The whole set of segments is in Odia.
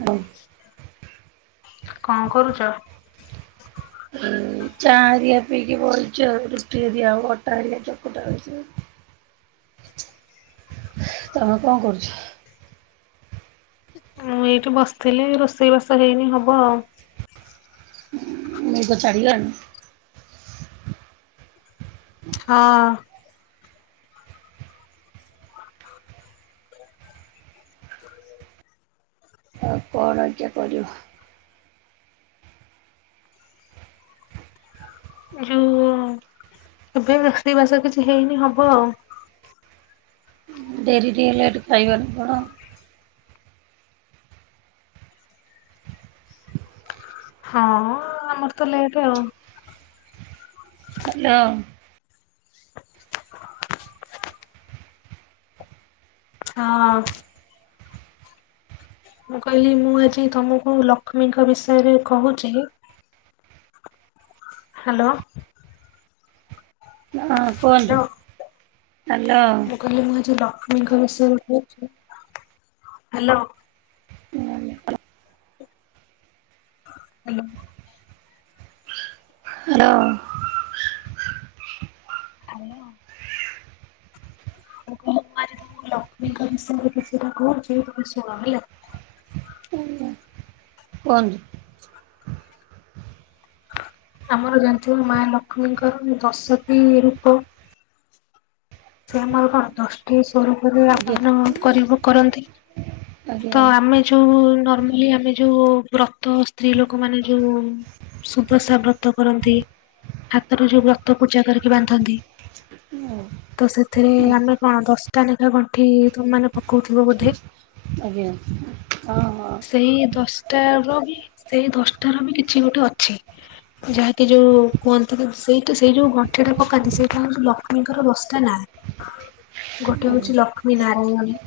ହଉ [inaudible] କଣ କରୁଛ? ଚା ହେରିକା ପିଇକି ବସିଚି ରୁଟି ହେରିକା ହବ ଅଟା ହେରିକା ଚକଟା ହେଉଛି। ତମେ କଣ କରୁଛ? ମୁଁ ଏଇଠି ବସିଥିଲି ରୋଷେଇ ବାସ ହେଇନି ହବ ଆଉ। ନ ଦଚାରନ [inaudible] ହଁ। କଣଜ୍ଞା କରୁ [unintelligible] ଯୋଉ ଏବେ ରୋଷେଇ ବାସ କିଛି ହେଇନି ହବ ଆଉ। ଡେରି ଟିକେ ଲେଟ୍ ଖାଇବାକୁ ତ। ହଁ ଆମର ତ ଲେଟେ ଆଉ। ହାଲୋ। ହଁ। ମୁଁ କହିଲି, ମୁଁ ଆଜି ତମକୁ ଲକ୍ଷ୍ମୀଙ୍କ ବିଷୟରେ କହୁଛି। ହାଲୋ। ହଁ କୁହନ୍ତୁ। Hello hello. ମୁଁ କହିଲି ମୁଁ ଆଜି ଲକ- [unintelligible] [unintelligible] ହାଲୋ ହୁଁ [inaudible] ହାଲୋ। ହାଲୋ। ହାଲୋ। କୋ କୁଆରୀରୁ ଲକ୍ଷ୍ମୀଙ୍କ ବିଷୟରେ କିଛିଟା କହୁଚି ତମେ ଶୁଣ ହେଲା। କୁହନ୍ତୁ। ଆମର ଜାଣିଥିବ ମାଲକ୍ଷ୍ମୀଙ୍କର ଦଶଟି ରୂପ। ସେ ମୋର କନ୍ତୁଷ୍ଟ। ଶକ୍ତି ସରୂପରେ ଆଜ୍ଞା ଆପନ କରିବୁ କରନ୍ତି ଆଜ୍ଞା। ତ ଆମେ ଯୋଉ ନର୍ମାଲି ଆମେ ଯୋଉ ବ୍ରତ ସ୍ତ୍ରୀ ଲୋକମାନେ ଯୋଉ ସୁଦଶା ବ୍ରତ କରନ୍ତି, ହାତରୁ ଯୋଉ ବ୍ରତ ପୂଜା କରିକି ବାନ୍ଧନ୍ତି। ଉଁ। ତ ସେଥିରେ ଆମେ କଣ ଦଶଟା ଲେଖା ଗଣ୍ଠି ତମେ ମାନେ ପକଉଥିବ ବୋଧେ ଆଜ୍ଞା ହଁ ହଁ। ସେଇ ଦଶଟାର ବି ସେଇ ଦଶଟାର ବି କିଛି ଗୋଟେ ଅଛି। ଯାହାକି ଯୋଉ କୁହନ୍ତି। କି ସେଇଟା ସେଇ ଯୋଉ ଗଣ୍ଠିଟା ପକାନ୍ତି। ସେଇଟାଲକ୍ଷ୍ମୀଙ୍କର ଦଶଟା ନା। [unintelligible] ଗୋଟେ ହଉଛି ଲକ୍ଷ୍ମୀ ନାରାୟଣୀ,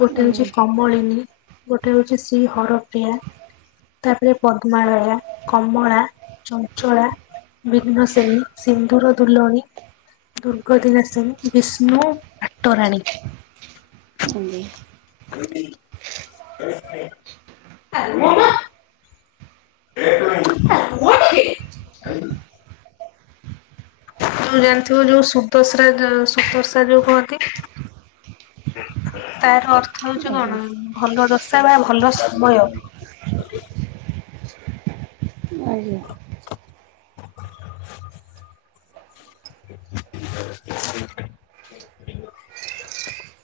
ଗୋଟେ ହଉଛି କମଳିନୀ ଗୋଟେ ହଉଛି ଶ୍ରୀ ହରପ୍ରିୟା। ତାପରେ ପଦ୍ମାଳୟ, କମଳା, ଚଞ୍ଚଳା ବିଘ୍ନ ସେନି, ସିନ୍ଧୁର ଦୁଲଣୀ ଦୁର୍ଗତି ନାସିନୀ, ବିଷ୍ଣୁ ପାଟରାଣୀ ଅମ୍ବେ। କଉଠି। [inaudible] ଆମର। [unintelligible] ଯୋଉ ଜାଣିଥିବ, ଯୋଉ ସୁଦଶ୍ରା, ସୁଦଶ୍ରା ଯୋଉ କହନ୍ତି। ତାର ଅଥ କଥା ହଉଛି ଆଜ୍ଞା କଣ ଭଲ ଦଶା ବା ଭଲ ସମୟ ଆଜ୍ଞା। [unintelligible] [unintelligible]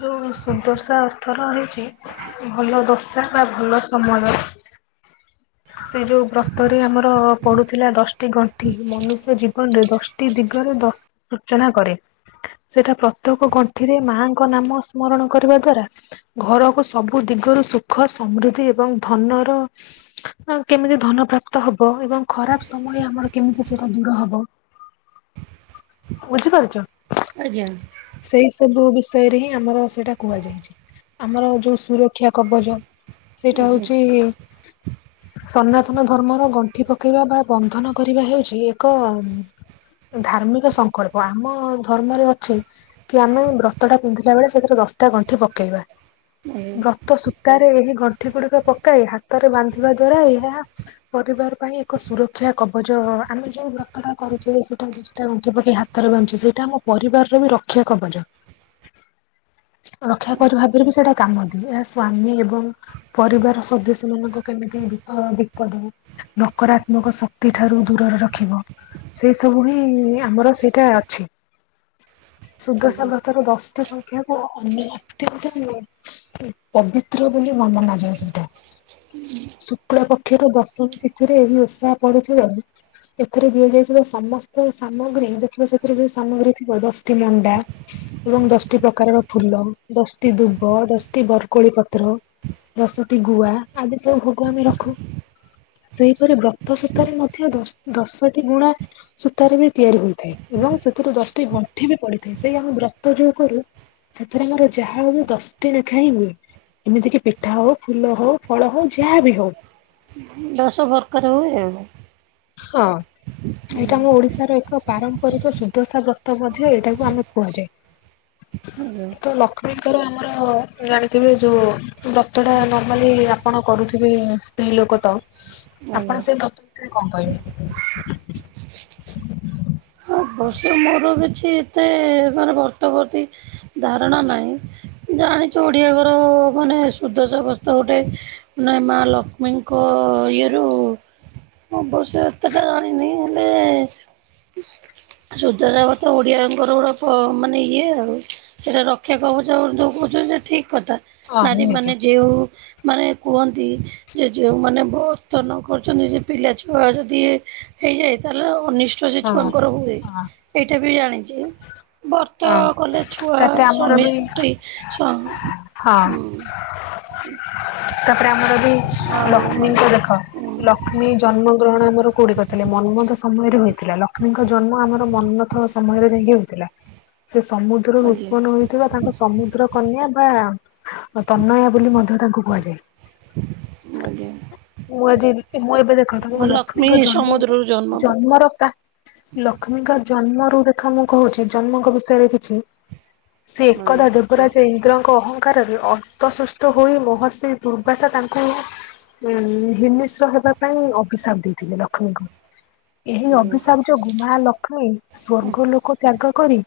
ଯୋଉ ସୁଦର୍ଶା ଅର୍ଥ ର ହେଇଛି ଭଲ ଦଶା ବା ଭଲ ସମୟ। ସେ ଯୋଉ ବ୍ରତରେ ଆମର ପଡୁଥିଲା ଦଶଟି ଗଣ୍ଠି, ମନୁଷ୍ୟ ଜୀବନରେ ଦଶଟି ଦିଗରେ ଦଶ ଅର୍ଚନା କରେ। ସେଟା ପ୍ରତ୍ୟେକ ଗଣ୍ଠିରେ ମାଙ୍କ ନାମ ସ୍ମରଣ କରିବା ଦ୍ଵାରା ଘରକୁ ସବୁ ଦିଗରୁ ସୁଖ ସମୃଦ୍ଧି ଏବଂ ଧନର କେମିତି ଧନ ପ୍ରାପ୍ତ ହବ ଏବଂ ଖରାପ ସମୟ ଆମର କେମିତି ସେଇଟା ଦୂର ହବ। [unintelligible] ବୁଝିପାରୁଚ। ଆଜ୍ଞା! ସେଇ ସବୁ ବିଷୟରେ ହିଁ ଆମର ସେଇଟା କୁହାଯାଇଚି। ଆମର ଯୋଉ ସୁରକ୍ଷା କବଚ ସେଇଟା ହଉଚି। ସନାତନ ଧର୍ମର ଗଣ୍ଠି ପକେଇବା ବା ବନ୍ଧନ କରିବା ହେଉଛି ଏକ ଧାର୍ମିକ ସଂକଳ୍ପ ଆମ ଧର୍ମରେ ଅଛି କି ଆମେ ବ୍ରତ ଟା ପିନ୍ଧିଲା ବେଳେ ସେଥିରେ ଦଶଟା ଗଣ୍ଠି ପକେଇବା। ବ୍ରତ ସୂତାରେ ଏହି ଗଣ୍ଠି ଗୁଡିକ ପକାଇ ହାତରେ ବାନ୍ଧିବା ଦ୍ଵାରା ଏହା ପରିବାର ପାଇଁ ଏକ ସୁରକ୍ଷା କବଚ ଆମେ ଯୋଉ ବ୍ରତଟା କରୁଚେ ସେଟା [unintelligible] ଟା [unintelligible] ତ ରେ ବାନ୍ଧିଚେ ସେଇଟା ଆମ ପରିବାରର ବି ରକ୍ଷା କବଚ। ରକ୍ଷା କବଚ ଭାବରେ ବି ସେଇଟା କାମ ଦିଏ, ଏହା ସ୍ଵାମୀ ଏବଂ ପରିବାର ସଦସ୍ୟ ମାନଙ୍କ କେମିତି ବିପ ବିପଦରୁ ନକରାତ୍ମକ ଶକ୍ତି ଠାରୁ ଦୂରରେ ରଖିବ। ସେଇ ସବୁ ହିଁ ଆମର ସେଇଟା ଅଛି, ଆଜ୍ଞା ସୁଦଶା ବ୍ରତର ଦଶଟା [unintelligible] କୁ ଅନେ ଅତ୍ୟନ୍ତ ପବିତ୍ର ବୋଲି ମନାଯାଏ ସେଇଟା। ଶୁକ୍ଳ ପକ୍ଷରୁ ଦଶମୀ ତିଥିରେ ଏହି ଓଷା ପଡୁଥିବାରୁ ଏଥିରେ ଦିଆଯାଇଥିବା ସମସ୍ତ ସାମଗ୍ରୀ ଦେଖିବ ସେଥିରେ ଯୋଉ ସାମଗ୍ରୀ ଥିବ ଦଶଟି ମଣ୍ଡା ଏବଂ ଦଶଟି ପ୍ରକାରର ଫୁଲ, ଦଶଟି ଦୁବ, ଦଶଟି ବରକୋଳି ପତ୍ର ଦଶଟି ଗୁଆ ଆଦି ସବୁ ଭୋଗ ଆମେ ରଖୁ। ସେହିପରି ବ୍ରତ ସୁତାରେ ମଧ୍ୟ ଦଶ୍ ଦଶଟି ଗୁଣା ସୂତାରେ ବି ତିଆରି ହୋଇଥାଏ ଏବଂ ସେଥିରେ ଦଶଟି ଗଣ୍ଠି ବି ପଡିଥାଏ, ସେଇ ଆମେ ବ୍ରତ ଯୋଉ କରୁ ସେଥିରେ ଆମର ଯାହା ହବ ଦଶଟି ନେଖା ହିଁ ହୁଏ, ଏମିତିକି ପିଠା ହଉ ଫୁଲ ହଉ ଫଳ ହଉ ଯାହା ବି ହଉ ଦଶ ପର୍କାର ହୁଏ ଆଉ। ହଁ। ହୁଁ ଏଇଟା ଆମ ଓଡିଶାର ଏକ ପାରମ୍ପରିକ ସୁଦଶା ବ୍ରତ ମଧ୍ୟ ଏଇଟାକୁ ଆମେ କୁହାଯାଏ। ଆଜ୍ଞା ତ ଲକ୍ଷ୍ମୀଙ୍କର ଆମର ଜାଣିଥିବେ ଯୋଉ ବ୍ରତଟା ନର୍ମାଲି ଆପଣ କରୁଥିବେ ସ୍ତ୍ରୀ ଲୋକ ତ ଆଜ୍ଞା। ଆପଣ ସେଇ ବ୍ରତ [unintelligible] କଣ କହିବେ? ଅବଶ୍ୟ ମୋର କିଛି ସେ ମାନେ ବର୍ତ ପ୍ରତି ଧାରଣା ନାଇଁ, ଜାଣିଚୁ ଓଡ଼ିଆ ଘର ମାନେ ସୁଦଶା ବ୍ରତ ଗୋଟାଏ ନା ମା ଲକ୍ଷ୍ମୀଙ୍କ ଇଏରୁ ଅବଶ୍ୟ ଏତେଟା ଜାଣିନି ହେଲେ ସୁଦଶା ବ୍ରତ ଓଡିଆଙ୍କର ଗୋଟାଏ ପ ମାନେ ଇଏ ଆଉ। ସେଟା ରକ୍ଷା କବଚ ଯୋଉ କହୁଚନ୍ତି ସେଇଟା ଠିକ କଥା, ହଁ ନାରୀ ନିହାତି ମାନେ ଯେଉ ମାନେ କୁହନ୍ତି ଯେ ଯେଉଁମାନେ ବ୍ରତ ନ କରୁଚନ୍ତି ସେ ପିଲା ଛୁଆ ଯଦି ଏ ହେଇଯାଏ ତାହେଲେ ଅନିଷ୍ଟ ସେ ହଁ ଛୁଆଙ୍କର ହୁଏ, ହଁ। ଏଇଟା ବି ଜାଣିଚି। ବର୍ତ ହଁ। କଲେ ଛୁଆ ତାପରେ ଆମର ସ୍ୱାମୀ ବି ସ୍ତ୍ରୀ ସ୍ୱା ହଁ ହୁଁ ତାପରେ ଆମର ବି ଆଉ ମା ଲକ୍ଷ୍ମୀଙ୍କୁ ଦେଖ ହୁଁ ଲକ୍ଷ୍ କ୍ଷ୍ମୀ ଜନ୍ମ ଗ୍ରହଣ ଆମର କୋଉଠି କରିଥିଲେ, ମନ୍ମଥ ସମୟରେ ହୋଇଥିଲା ଲକ୍ଷ୍ମୀଙ୍କ ଜନ୍ମ ଆମର ମନ୍ମଥ ସମୟରେ ଯାଇଁକି ହୋଇଥିଲା, ସେ ସମୁଦ୍ରରୁ ଆଜ୍ଞା ଉତ୍ପନ ହୋଇଥିବା ତାଙ୍କୁ ସମୁ ଦ୍ର କନ୍ୟା ବା ତନୟା ବୋଲି ମଧ୍ୟ ତାଙ୍କୁ କୁହାଯାଏ। [unintelligible] ମୁଁ ଆଜି ମୁଁ ଏବେ ଦେଖନ୍ତୁ ମୁଁ ଲକ୍ଷ୍ମୀ ଲକ୍ଷ୍ମୀଙ୍କ ଜନ୍ମ ସମୁଦ୍ରରୁ ଜନ୍ମ ପା। ଜନ୍ମର କା ଲ କ୍ଷ୍ମୀଙ୍କ ଜନ୍ମରୁୁ ଦେଖ ମୁଁ କହୁଚି ଜନ୍ମଙ୍କ ବିଷୟରେ କିଛି ସେ ଏକଦା ଦେବରାଜ ଇନ୍ଦ୍ରଙ୍କ ଅହଂଙ୍କାରରେ ଅ [unintelligible] ହୋଇ ମହର୍ଷି ଦୁର୍ବାସା ତାଙ୍କୁ ଉଁ ହିନିଶ୍ର ହେବା ପାଇଁ ଅଭିଶାପ୍ ଦେଇଥିଲେ ଲକ୍ଷ୍ମୀଙ୍କୁ। ଏହି ଅଭିଶାପ ଯୋଗୁ ମା [unintelligible] ସ୍ଵର୍ଗ ଆଜ୍ଞା। ଲୋକ ତ୍ୟାଗ କରି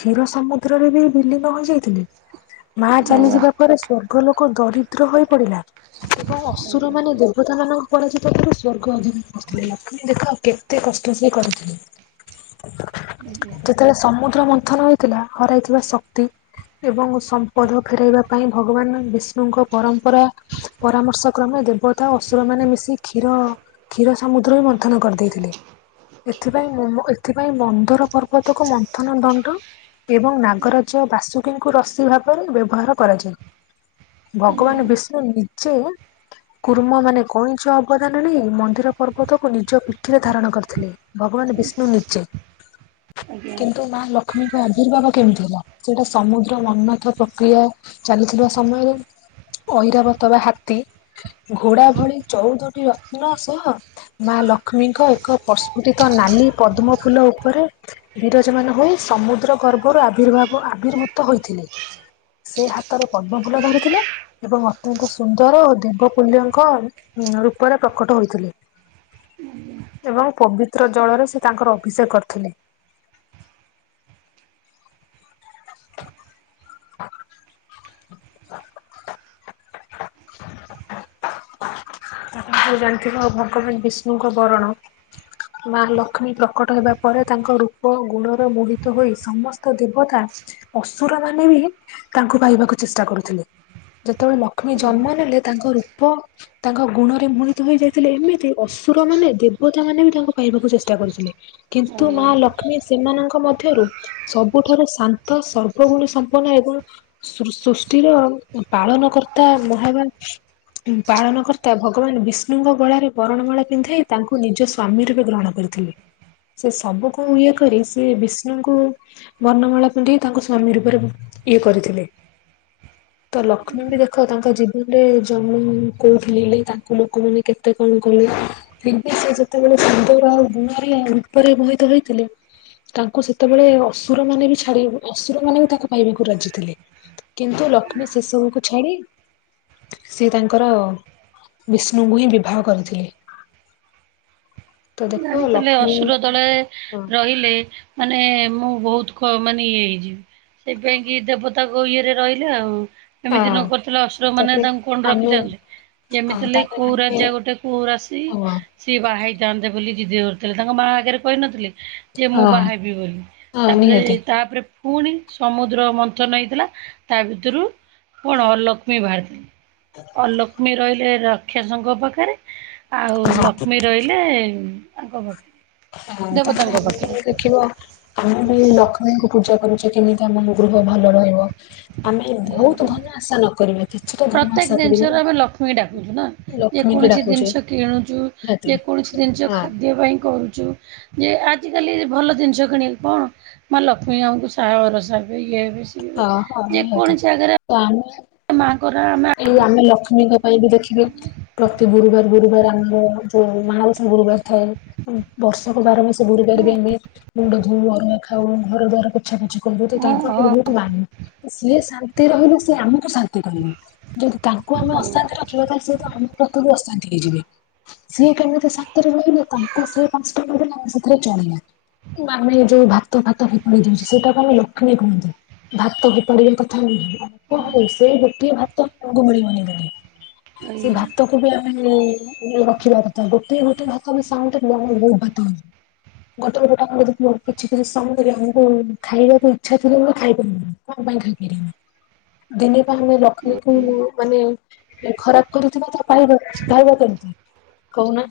କ୍ଷୀର ସମୁଦ୍ର ରେ ବି ବିଲୀନ ହୋଇଯାଇଥିଲେ। ମା ଚାଲିଯିବା ପରେ ସ୍ୱର୍ଗ ଲୋକ ଦରିଦ୍ର ହୋଇ ପଡିଲା ଏବଂ [unintelligible] ଆଜ୍ଞା ଦେବତା ମାନଙ୍କୁ [unintelligible] ପକ୍ଷରୁ ସ୍ଵର୍ଗ ଅଧିକନ କରୁଥିଲେ ମାନେ ଦେଖ କେ କେତେ କଷ୍ଟ ସେ କରିଥିଲେ, ଆଜ୍ଞା ଯେତେବେଳେ‌ ସମୁଦ୍ର ମନ୍ଥନ ହେଇଥିଲା ହରାଇଥିବା ଶକ୍ତି। ଏବଂ ସମ୍ପଦ ଫେରାଇବା ପାଇଁ ଭଗବାନ ବିଷ୍ଣୁଙ୍କ ପରମ୍ପରା ପରାମର୍ଶ କ୍ରମେ ଦେବତା ଅସୁର ମାନେ ମିଶି କ୍ଷୀର କ୍ଷୀର ସମୁଦ୍ର ବି ମନ୍ଥନ କରିଦେଇଥିଲେ। ଏଥିପାଇଁ ମ ଏଥିପାଇଁ ମନ୍ଦର ପର୍ବତକୁ ମନ୍ଥନ ଦଣ୍ଡ ଏବଂ ନାଗରାଜ ବାସୁକୀଙ୍କୁ ରସି ଭାବରେ ବ୍ୟବହାର କରାଯାଏ। ଭଗବାନ ବିଷ୍ଣୁ ନିଜେ କୁର୍ମ ମାନେ କଇଁଛ ଅବଦାନ ନେଇ ମନ୍ଦର ପର୍ବତକୁ ନିଜ ପିଠିରେ ଧାରଣ କରିଥିଲେ। ଭଗବାନ ବିଷ୍ଣୁ ନିଜେ। ଆଜ୍ଞା କିନ୍ତୁ ମା ଲକ୍ଷ୍ କ୍ଷ୍ମୀଙ୍କ ଆବିର୍ଭାବ କେମିତି ହେଲା ସେଟା ସମୁଦ୍ର ମନମଥ ପ୍ରକ୍ରିୟା ଚାଲିଥିବା ସମୟରେ। ଐରାବତ ବା ହାତୀ, ଘୋଡା ଭଳିଚଉଦଟି ରତ୍ନ ସହ ମା ଲକ୍ଷ୍ମୀଙ୍କ ଏକ ପ୍ରସ୍ଫୁଟିତ ନାଲି ପଦ୍ମ ଫୁଲ ଉପରେ ବିରଜମାନ ହୋଇ ସମୁଦ୍ର ଗର୍ଭରୁ ଆବିର୍ଭାବ ଆବିର୍ଭୁତ ହୋଇଥିଲେ। ସେ ହାତର ପଦ୍ମ ଫୁଲ ଧରିଥିଲେ ଏବଂ ଅତ୍ୟନ୍ତ ସୁନ୍ ର ଦେବପୁଲ୍ୟଙ୍କ ରୂପରେ ପ୍ରକଟ ହୋଇଥିଲେ। [unintelligible] ଏବଂ ପବିତ୍ର ଜଳରେ ସେ ତାଙ୍କର ଅଭିଷେକ କରିଥିଲେ। [inaudible] [inaudible] ଜାଣିଥିବ ଭଗବାନ ବିଷ୍ଣୁଙ୍କ ବରଣ। ମା ଲକ୍ଷ୍ମୀ ପ୍ରକଟ ହେବା ପରେ ତାଙ୍କ ରୂପ ଗୁଣରେ ମୋହିତ ହୋଇ ସମସ୍ତ ଦେବତା ଅସୁର ମାନେ ବି ତାଙ୍କୁ ପାଇବାକୁ ଚେଷ୍ଟା କରୁଥିଲେ ଯେତେବେଳେ ଲକ୍ଷ୍ ଲକ୍ଷ୍ମୀ ଜନ୍ମ ଆଜ୍ଞା ନେଲେ ତାଙ୍କ ରୂପ ତାଙ୍କ ଗୁଣରେ ମୋହିତ ହେଇ ଯାଇଥିଲେ ଏମିତି ଅସୁର ମାନେ ଦେବତା ମାନେ ବି ତାଙ୍କୁ ପାଇବାକୁ ଚେଷ୍ଟା କରୁଥିଲେ। କିନ୍ତୁ ଆଜ୍ଞା। ମାଲକ୍ଷ୍ମୀ ସେମାନଙ୍କ ମଧ୍ୟରୁ ସବୁଠାରୁ ଶାନ୍ତ ସର୍ବ ଗୁଣ ସମ୍ପନ୍ନ ଏବଂ ସୃ ସୃଷ୍ଟିର ପାଳନ କର୍ତ୍ତା ମହା ପାଳନକର୍ତ୍ତା ଭଗବାନ ବିଷ୍ଣୁଙ୍କ ଗଳାରେ ବରଣମାଳା ପିନ୍ଧାଇ ତାଙ୍କୁ ନିଜ ସ୍ଵାମୀ ରୂପେ ଗ୍ରହଣ କରିଥିଲେ। ସେ ସବୁକୁ ଇଏ କରି ସେ ବିଷ୍ଣୁଙ୍କୁ ବର୍ଣ୍ଣମାଳା ପିନ୍ଧେଇ ତାଙ୍କୁ ସ୍ଵାମୀ ରୂପରେ ଇଏ କରିଥିଲେ। ତ ଲକ୍ଷ୍ମୀ ବି ଦେଖ ତାଙ୍କ ଜୀବନରେ ଜମୁନ୍ କୋଉଥିଲି ହେଲେ ତାଙ୍କୁ ଲୋକମାନେ କେତେ କଣ କଲେ। ସେ ଯେତେବେଳେ ସୁନ୍ଦର ଆଉ ଗୁଣରେ ରୂପରେ ମୋହିତ ହେଇଥିଲେ। ତାଙ୍କୁ ସେତେବେଳେ ଅସୁର ମାନେ ବି ଛାଡି ଅସୁର ମାନେ ବି ତାଙ୍କୁ ପାଇବାକୁ ରାଜି ଥିଲେ। କିନ୍ତୁ ଲକ୍ଷ୍ମୀ ସେସବୁକୁୁ ଛାଡି ସେ ତାଙ୍କର ବିଷ୍ଣୁଙ୍କୁ ହିଁ ବିବାହ କରିଥିଲେ। ତ ଦେଖ ଜାଣିଥିଲେ ଲକ୍ଷ୍ମୀ ଅସୁର ଦଳେ ହଁ ରହିଲେ ମାନେ ମୁଁ ବହୁତ ମାନେ ଇଏ ହେଇଯିବି। ସେଇ ପାଇଁ କିି ଦେବତାକ ଇଏରେ ରହିଲେ ଆଉ। ଏମିତି ହଁ ନ କରିଥିଲେ ଅସୁରମାନେ ତାପରେ ତାଙ୍କୁ କଣ ଆମେ ରଖିଥାନ୍ତେ। ହଁ ଯେମିତିହେଲେ ତାପରେ କଉ ଆମେ ରାଜା ଗୋଟେ କୂଉ ରାସି। ହଁ ସିଏ ବାହା ହେଇଥାନ୍ତେ ବୋଲି ଜିଦି ଧରିଥିଲେ ତାଙ୍କ ମା ଆଗରେ କହିନଥିଲେ। ଯେ ମୁଁ ହଁ ବାହା ହେବି ବୋଲି ହଁ ତାପରେ ନିହାତି ତାପରେ ପୁଣି ସମୁଦ୍ର ମନ୍ଥନ ହେଇଥିଲା ତା ଭିତରୁ କଣ ଅଲକ୍ଷ୍ମୀ ବାହାରିଚନ୍ତିି। ଅଲକ୍ଷ୍ମୀ ରହିଲେ ରକ୍ଷାସଙ୍କ ପାଖରେ ଆଉ ଲକ୍ଷ୍ମୀ ରହିଲେ ଆଙ୍କ ପାଖରେ। ହ ତା ଦେବତାଙ୍କ ପାଖରେ [unintelligible] ଦେଖିବ। ଆମେ ବି ଲକ୍ଷ୍ମୀଙ୍କୁ ପୂଜା କରୁଛେ। କେମିତି ଆମ ଗୃହ ଭଲ ରହିବ। ଆମେ ଏମିତି ବହୁତ ଧନ ଆଶା ନକରିବା କିଛି ତ ଧନ ପ୍ରତ୍ୟେକ ଆଶା କରିବା। ଜିନିଷରେ ଆମେ ଲକ୍ଷ୍ମୀ ଡାକୁଛୁ ନା ଲକ୍ଷ୍ମୀକି ଯେକୌଣସି ଡାକୁଛେ ଜିନିଷ କିଣୁଚୁ, ନିହାତି ଯେ କୌଣସି ଜିନିଷ ହଁ ଖାଦ୍ୟ ପାଇଁ କରୁଚୁ ୟେ ଆଜିକାଲି ଭଲ ଜିନିଷ କିଣିବ କଣ ମା ଲକ୍ଷ୍ମୀ ଆମକୁ ସାହାଭରସା ହେବେ ଇଏ ହେବେ ସିଏ ହେବେ। ହଁ [inaudible] ହଁ ନିହାତି ତ ଆମେ ମା ଙ୍କର ଆମେ ଆଗେଇ ଦଉଚୁ। କେବେ ବି ଦେଖିଦଉ ପ୍ରତି ଗୁରୁବାର ଗୁରୁବାର ଆମର ଯୋଉ ମାଣବସା ଗୁରୁବାର ଥାଏ। ବର୍ଷକ ବାର ମାସ ଗୁରୁବାର ପାଇଁ ହୁଏ ମୁଣ୍ଡ ଧୋଉ, ଅରୁଆ ଖାଉ, ଘର ଦ୍ୱାର ପୋଛା ପୋଛି ସବୁତ ହଁ ତାଙ୍କର ବହୁତ [unintelligible] ସିଏ ଶାନ୍ତି ରହିଲେ ସିଏ ଆମକୁ ଶାନ୍ତି କରିବେ। ଯଦି ତାଙ୍କୁ ଆମେ ଅଶାନ୍ତି ରଖିବା ତାହେଲେ ସେ ତ ଆମ [unintelligible] ପ୍ରଥରୁ ଅଶାନ୍ତି ହେଇଯିବେ। ସିଏ କେମିତି ଶାନ୍ତିରେ ରହିବେ ତାଙ୍କ ସେ କଷ୍ଟେରେ ସେଥିରେ ଚଳିବ। ଆମେ ଯୋଉ ଭାତ ଫାତ ଫୋପାଡ଼ି ଦଉଚେ ସେଇଟାକୁ ଆମେ ଲୋ [unintelligible] କୁହନ୍ତି ଭାତ ଫୋପାଡିବା କଥା ନୁହେଁ ସେ ଗୋଟିଏ ଭାତ ଅପଣଙ୍କୁ ମିଳିବନି [unintelligible] ସେ ଭାତ [unintelligible] ଆମେ ରଖିବା କଥା ଗୋଟେ ଗୋଟେ ଭାତ ବି ସାଉଁଟି ବହୁତ ଭାତ ହବ। ଗୋଟେ ଗୋଟେ [unintelligible] କିଛି କିଛି ସମୟରେ ଆମକୁ ଖାଇବାକୁ ଇଚ୍ଛା ଥିଲେ ମୁଁ ଖାଇପାରୁବୁନି। କଣ ପାଇଁ ଖାଇପାରିବୁନି ଦିନେ ପା ଆମେ ଲକ୍ଷ୍ମୀ ଙ୍କୁ ହଁ ମୁଁ ମାନେ ଖରାପ କରିଥିବା ତା ପାଇବା ପାଇବା କେମିତି କହୁନା